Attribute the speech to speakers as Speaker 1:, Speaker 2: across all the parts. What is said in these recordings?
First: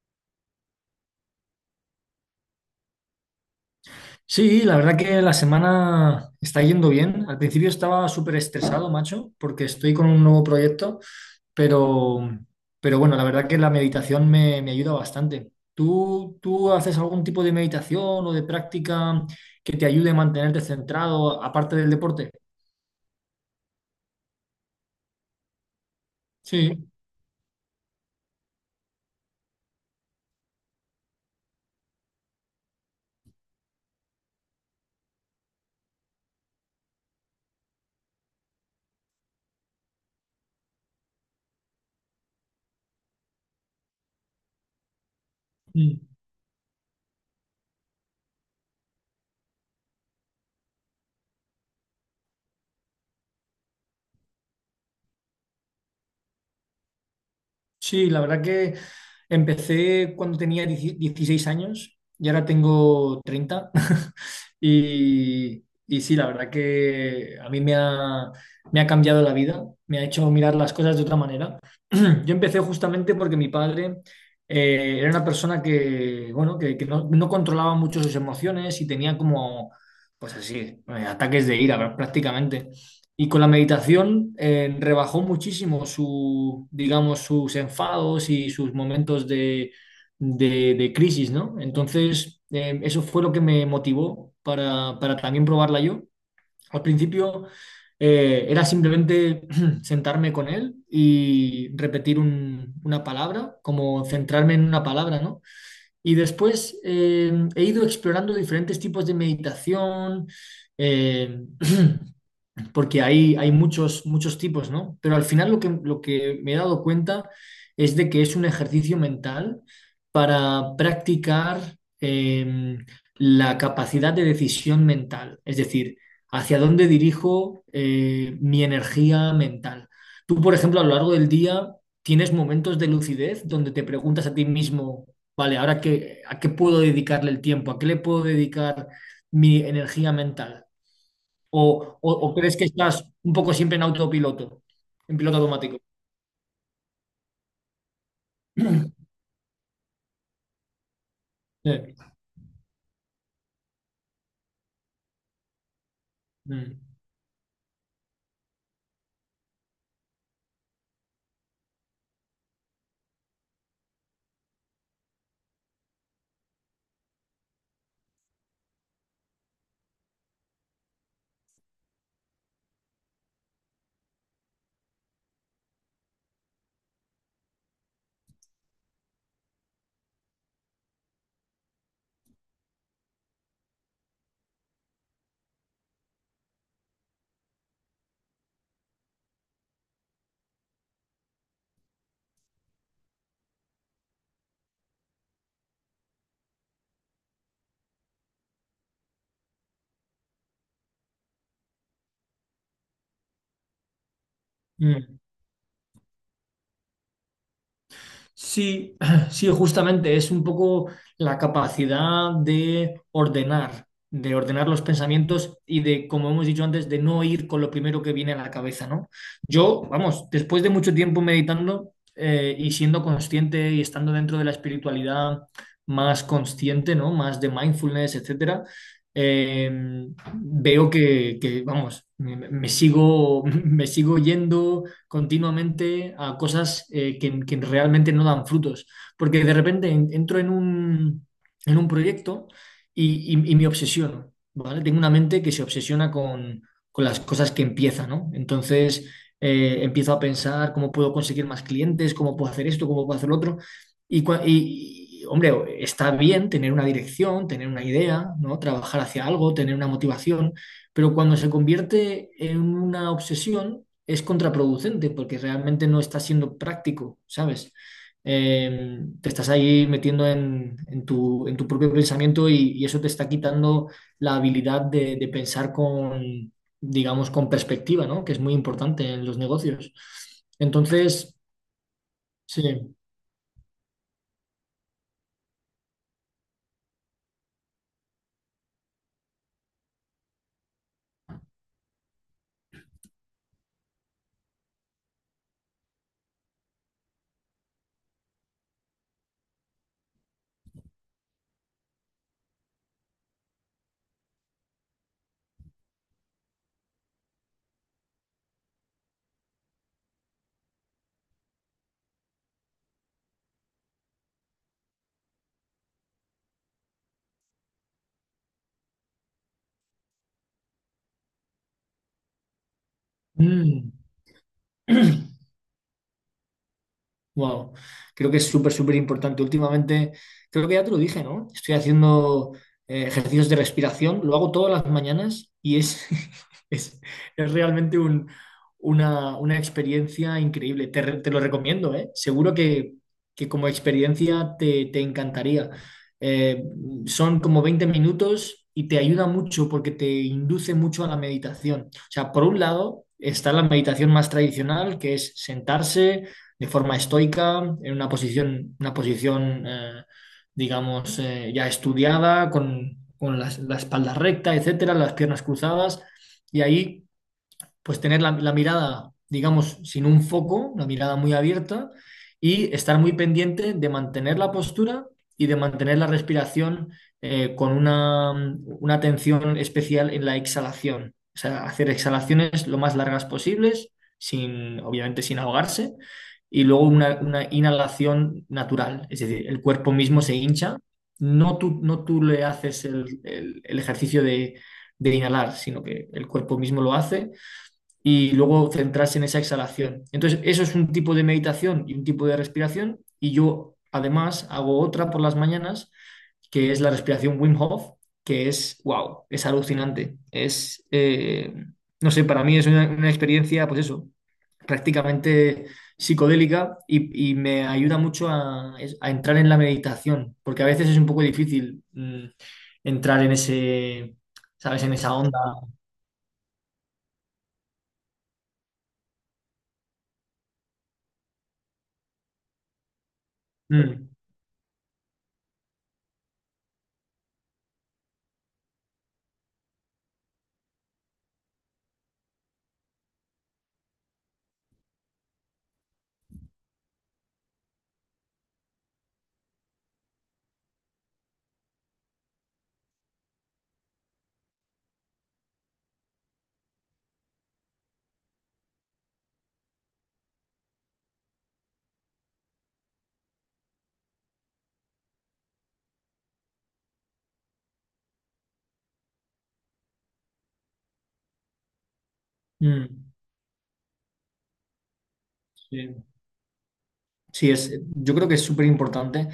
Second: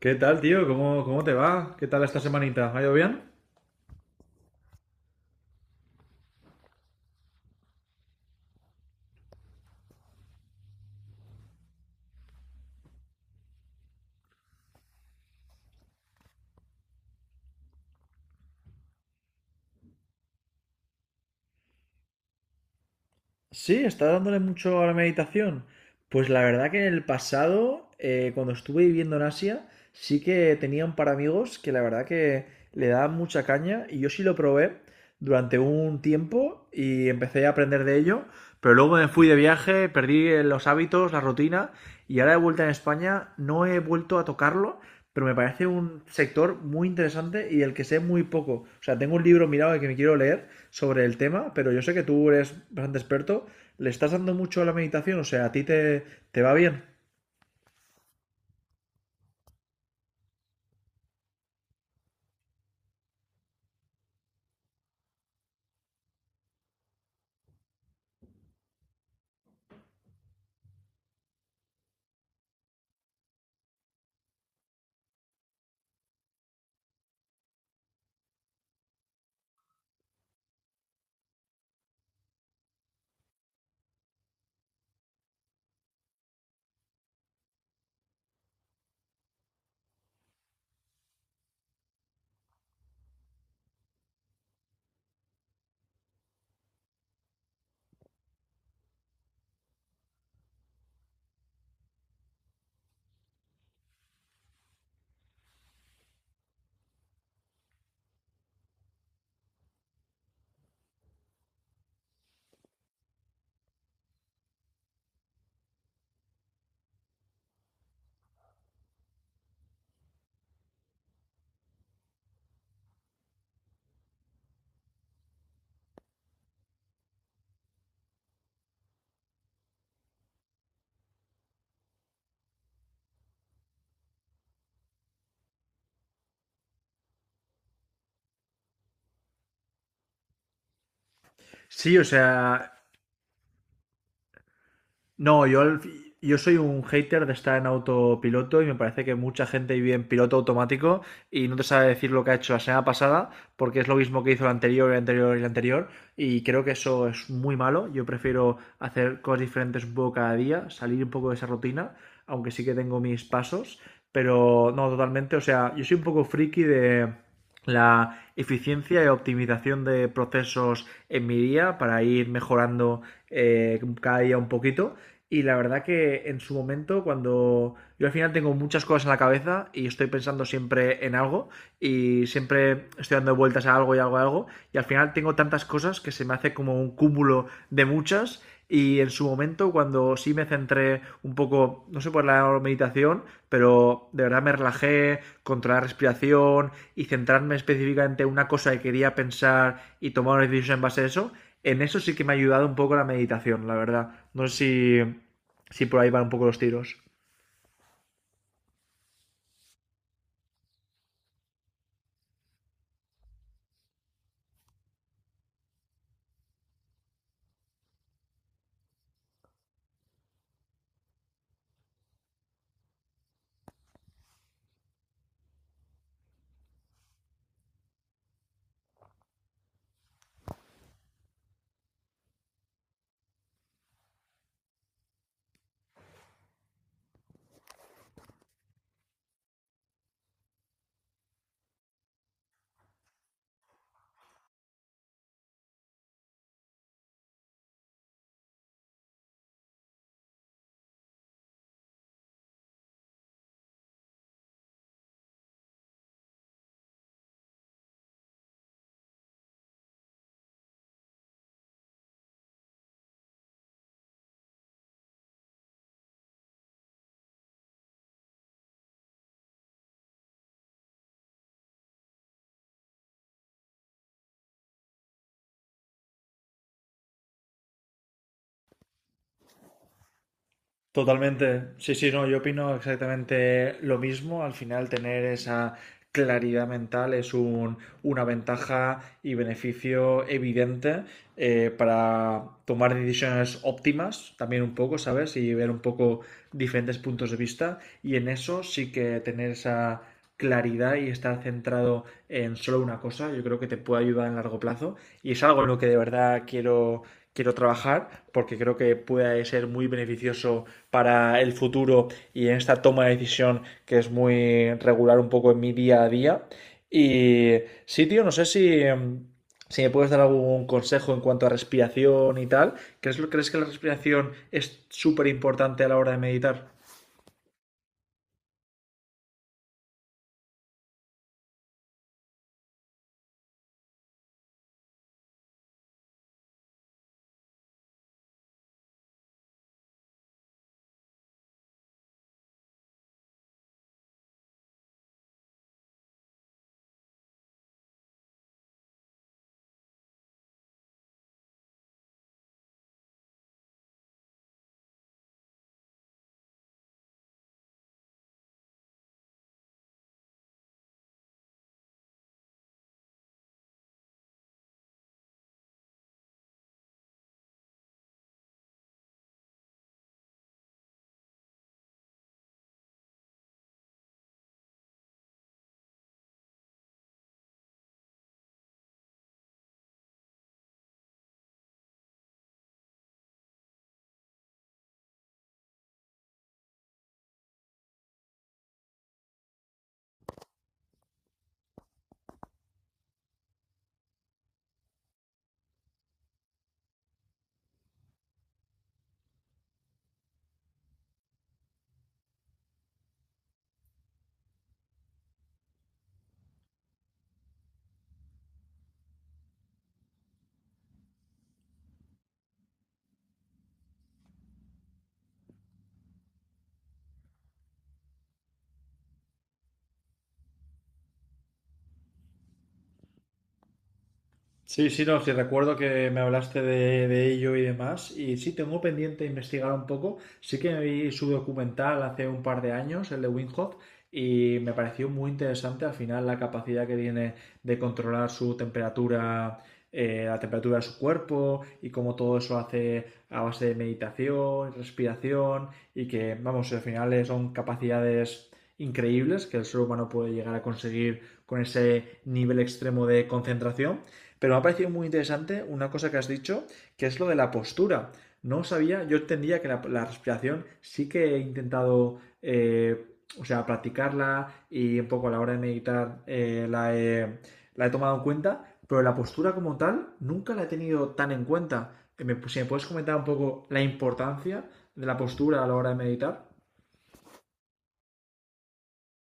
Speaker 1: ¿Qué tal, tío? ¿Cómo te va? ¿Qué tal esta semanita? ¿Ha ido bien?
Speaker 2: Sí, la verdad que la semana está yendo bien. Al principio estaba súper estresado, macho, porque estoy con un nuevo proyecto, pero, pero bueno, la verdad que la meditación me ayuda bastante. ¿Tú haces algún tipo de meditación o de práctica que te ayude a mantenerte centrado, aparte del deporte?
Speaker 1: Sí, está dándole mucho a la meditación. Pues la verdad que
Speaker 2: Sí.
Speaker 1: en el pasado, cuando estuve viviendo en Asia, sí que tenía un par de amigos que la verdad que le daban mucha caña y yo sí lo probé durante un tiempo y empecé a aprender de ello, pero luego me fui de viaje, perdí los hábitos, la rutina, y ahora de vuelta en España no he vuelto a tocarlo, pero me parece
Speaker 2: Mm.
Speaker 1: un sector muy interesante y el que sé muy poco. O sea, tengo un libro mirado que me quiero leer sobre el tema, pero yo sé que tú eres bastante experto. ¿Le estás dando mucho a la meditación? O sea, ¿a ti te, te va bien?
Speaker 2: Sí, la verdad que empecé cuando tenía 10 16 años y ahora tengo 30. Y sí, la verdad que a mí me ha cambiado la vida, me ha hecho mirar las cosas de otra manera. Yo empecé justamente porque mi padre era una persona que, bueno, que no controlaba mucho sus emociones y tenía como, pues así, ataques de ira prácticamente. Y con la meditación rebajó muchísimo su, digamos, sus enfados y sus momentos de crisis, ¿no? Entonces, eso fue lo que me motivó para también probarla yo. Al principio era simplemente sentarme con él y repetir una palabra, como centrarme en una palabra, ¿no? Y después he ido explorando diferentes tipos de meditación, eh, porque hay muchos, muchos tipos, ¿no? Pero al final lo que, me he dado cuenta es de que es un ejercicio mental para practicar, em, la capacidad de decisión mental, es decir, hacia dónde dirijo mi energía mental. Tú, por ejemplo, a lo largo del día tienes momentos de lucidez donde te preguntas a ti mismo, vale, ahora qué, a qué puedo dedicarle el tiempo, a qué le puedo dedicar mi energía mental. ¿O,
Speaker 1: Sí, o
Speaker 2: o crees que
Speaker 1: sea,
Speaker 2: estás un poco siempre en autopiloto, en piloto
Speaker 1: no, yo,
Speaker 2: automático?
Speaker 1: yo soy un hater de estar en autopiloto y me parece que mucha gente vive en piloto automático y no te sabe
Speaker 2: Sí.
Speaker 1: decir lo que ha hecho la semana pasada porque es lo mismo que hizo el anterior y el anterior, y creo que
Speaker 2: Mm,
Speaker 1: eso es muy malo. Yo prefiero hacer cosas diferentes un poco cada día, salir un poco de esa rutina, aunque sí que tengo mis pasos, pero no, totalmente. O sea, yo soy un poco friki de la eficiencia y optimización de procesos en mi día para ir mejorando cada día un poquito, y la verdad que en su momento, cuando yo al final tengo muchas cosas en la cabeza y estoy pensando siempre en algo y siempre estoy dando vueltas a algo y algo a algo y al final tengo tantas cosas que se me hace como un cúmulo de muchas, y en su momento cuando sí me centré un poco, no sé por la meditación, pero de verdad me relajé, controlé la respiración y centrarme específicamente en una cosa que quería pensar y tomar una decisión en base a eso, en eso sí que me ha ayudado un poco la meditación, la verdad. No
Speaker 2: mm.
Speaker 1: sé si, si por ahí van un poco los tiros.
Speaker 2: Sí, sí, justamente es un poco la capacidad de ordenar, los pensamientos y de, como hemos dicho antes, de no ir con lo primero que viene a la cabeza, ¿no? Yo, vamos, después de mucho tiempo meditando y siendo consciente y estando dentro de la espiritualidad más consciente, ¿no? Más de mindfulness, etcétera. eh, Veo vamos, me sigo, me sigo yendo continuamente a cosas que realmente no dan frutos. Porque de repente entro en un proyecto y, y me obsesiono, ¿vale? Tengo una mente que se obsesiona con las cosas que empieza, ¿no? Entonces, empiezo a pensar cómo puedo conseguir más clientes, cómo puedo hacer esto, cómo puedo hacer lo otro. Y, hombre, está bien tener una dirección, tener una idea, ¿no? Trabajar hacia algo, tener una motivación, pero cuando se convierte en una obsesión, es contraproducente porque realmente no estás siendo práctico, ¿sabes? Te estás ahí metiendo en tu propio pensamiento y eso te está quitando la habilidad de pensar con, digamos, con perspectiva, ¿no? Que es muy importante en los negocios. Entonces,
Speaker 1: Totalmente. Sí, sí, no, yo opino
Speaker 2: sí.
Speaker 1: exactamente lo mismo. Al final, tener esa claridad mental es una ventaja y beneficio evidente para tomar decisiones óptimas, también un poco, ¿sabes? Y ver un poco diferentes puntos de vista. Y en eso sí que tener esa claridad y estar centrado en solo una cosa, yo creo que te puede ayudar en largo plazo. Y es algo en lo que de verdad quiero quiero trabajar porque creo que puede ser muy beneficioso para el futuro y en esta toma de decisión que es muy regular un poco en mi día a día. Y sí, tío, no sé si, si me puedes dar algún consejo en cuanto a respiración y tal. ¿Crees que la
Speaker 2: Mm.
Speaker 1: respiración es súper importante a la hora de meditar?
Speaker 2: Wow, creo que es súper, súper importante. Últimamente, creo que ya te lo dije, ¿no? Estoy haciendo ejercicios de respiración, lo hago todas las mañanas y es, es, es realmente una experiencia increíble. Te lo recomiendo, ¿eh? Seguro que, como experiencia te encantaría. Eh, Son como 20 minutos y te ayuda mucho porque te induce mucho a la meditación. O sea, por un lado está la meditación más tradicional, que es sentarse de forma estoica, en una posición, digamos, ya estudiada, con, la espalda recta, etcétera, las piernas cruzadas, y ahí pues tener la, mirada, digamos, sin un foco, la mirada muy abierta y estar muy pendiente de mantener la postura y de mantener la respiración, con una atención especial en la exhalación. O sea, hacer exhalaciones lo más largas posibles, sin, obviamente sin ahogarse, y luego una inhalación natural, es decir, el cuerpo mismo se hincha. No tú le haces el ejercicio de inhalar, sino que el cuerpo mismo lo hace y luego centrarse en esa exhalación. Entonces, eso es un tipo de meditación y un tipo de respiración, y yo además hago otra por las mañanas, que es la respiración Wim Hof, que es, wow, es alucinante. Es, no sé, para mí es una experiencia, pues eso, prácticamente psicodélica, y me ayuda mucho a entrar en la meditación, porque a veces es un poco difícil entrar en ese, ¿sabes?
Speaker 1: Sí,
Speaker 2: En
Speaker 1: sí,
Speaker 2: esa
Speaker 1: no, sí,
Speaker 2: onda.
Speaker 1: recuerdo que me hablaste de ello y demás. Y sí, tengo pendiente investigar un poco. Sí que vi su documental hace un par de años, el de Winghoff,
Speaker 2: Mm,
Speaker 1: y me pareció muy interesante al final la capacidad que tiene de controlar su temperatura, la temperatura de su cuerpo y cómo todo eso hace a base de meditación, respiración, y que, vamos, al final son capacidades increíbles que el ser humano puede llegar a conseguir con ese nivel extremo de concentración, pero me ha parecido muy interesante una cosa que has dicho, que es lo de la postura. No sabía, yo entendía que la respiración sí que he intentado, o sea, practicarla y un poco a la hora de meditar la he tomado en cuenta, pero la postura como tal nunca la he tenido tan en cuenta. Si me puedes
Speaker 2: mm,
Speaker 1: comentar un poco la importancia de la postura a la hora de
Speaker 2: sí.
Speaker 1: meditar.
Speaker 2: Sí, yo creo que es súper importante.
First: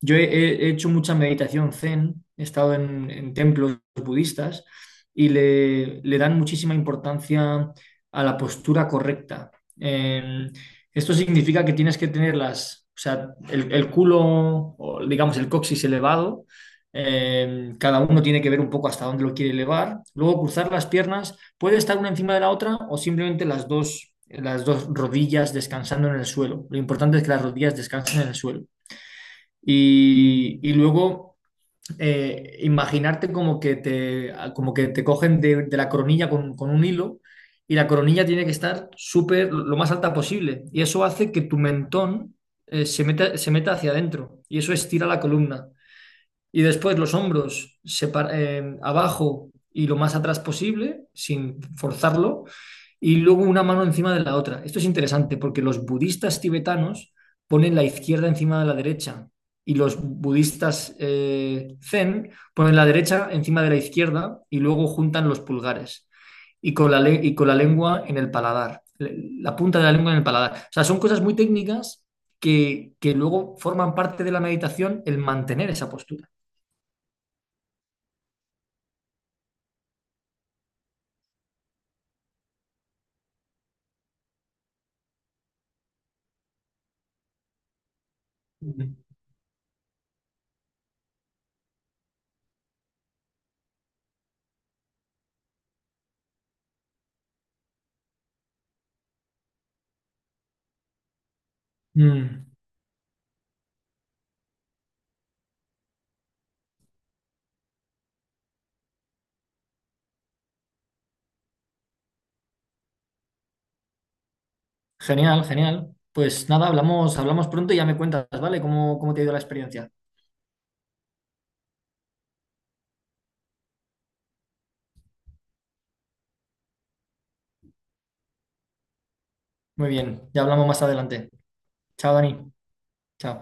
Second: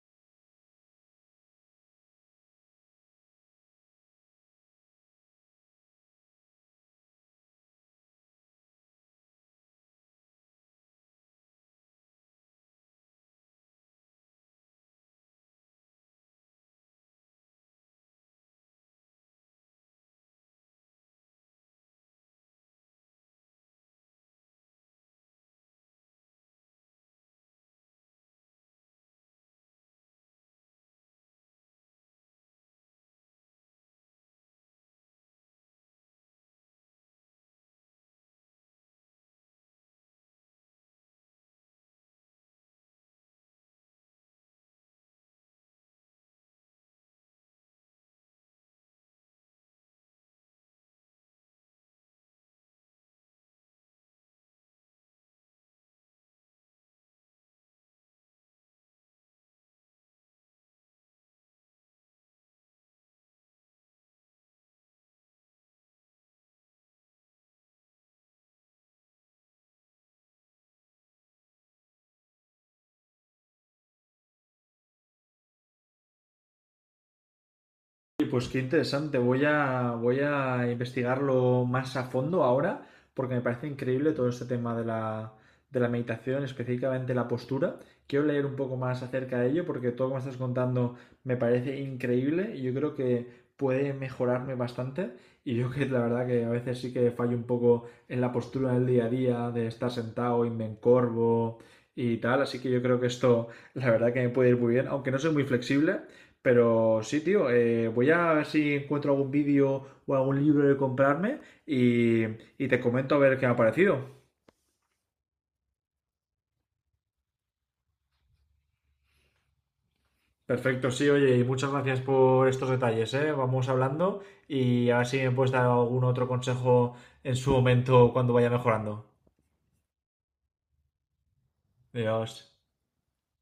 Speaker 2: Yo he hecho mucha meditación zen, he estado en templos budistas y le dan muchísima importancia a la postura correcta. Eh, Esto significa que tienes que tener o sea, el culo, o digamos, el coxis elevado. Cada uno tiene que ver un poco hasta dónde lo quiere elevar. Luego cruzar las piernas. Puede estar una encima de la otra, o simplemente las dos rodillas descansando en el suelo. Lo importante es que las rodillas descansen en el suelo. Y luego imaginarte como que te, cogen de la coronilla con un hilo, y la coronilla tiene que estar súper, lo más alta posible. Y eso hace que tu mentón, se meta, hacia adentro, y eso estira la columna. Y después los hombros abajo y lo más atrás posible, sin forzarlo, y luego una mano encima de la otra. Esto es interesante porque los budistas tibetanos ponen la izquierda encima de la derecha, y los budistas zen ponen la derecha encima de la izquierda, y luego juntan los pulgares y con la lengua en el paladar, la punta de la lengua en el paladar. O sea, son cosas muy técnicas que luego forman parte de la meditación el mantener esa postura.
Speaker 1: Y pues qué interesante, voy a, voy a investigarlo más a fondo ahora, porque me parece increíble todo este tema de la meditación, específicamente la postura. Quiero leer un poco
Speaker 2: Mm,
Speaker 1: más acerca de ello, porque todo lo que me estás contando me parece increíble y yo creo que puede mejorarme bastante. Y yo que la verdad que a veces sí que fallo un poco en la postura del día a día, de estar sentado y me encorvo y tal,
Speaker 2: mm.
Speaker 1: así que yo creo que esto la verdad que me puede ir muy bien, aunque no soy muy flexible, pero sí, tío, voy a ver si encuentro algún vídeo o algún libro de comprarme y, y te comento a ver qué me ha parecido.
Speaker 2: Genial, genial. Pues nada, hablamos, hablamos pronto y ya me cuentas, ¿vale? ¿Cómo te ha ido la experiencia?
Speaker 1: Perfecto, sí, oye, y muchas gracias por estos detalles, ¿eh? Vamos hablando y a ver si me puedes dar algún otro consejo en su momento cuando vaya mejorando.
Speaker 2: Muy bien, ya hablamos más adelante. Chao,
Speaker 1: Adiós.
Speaker 2: Dani. Chao.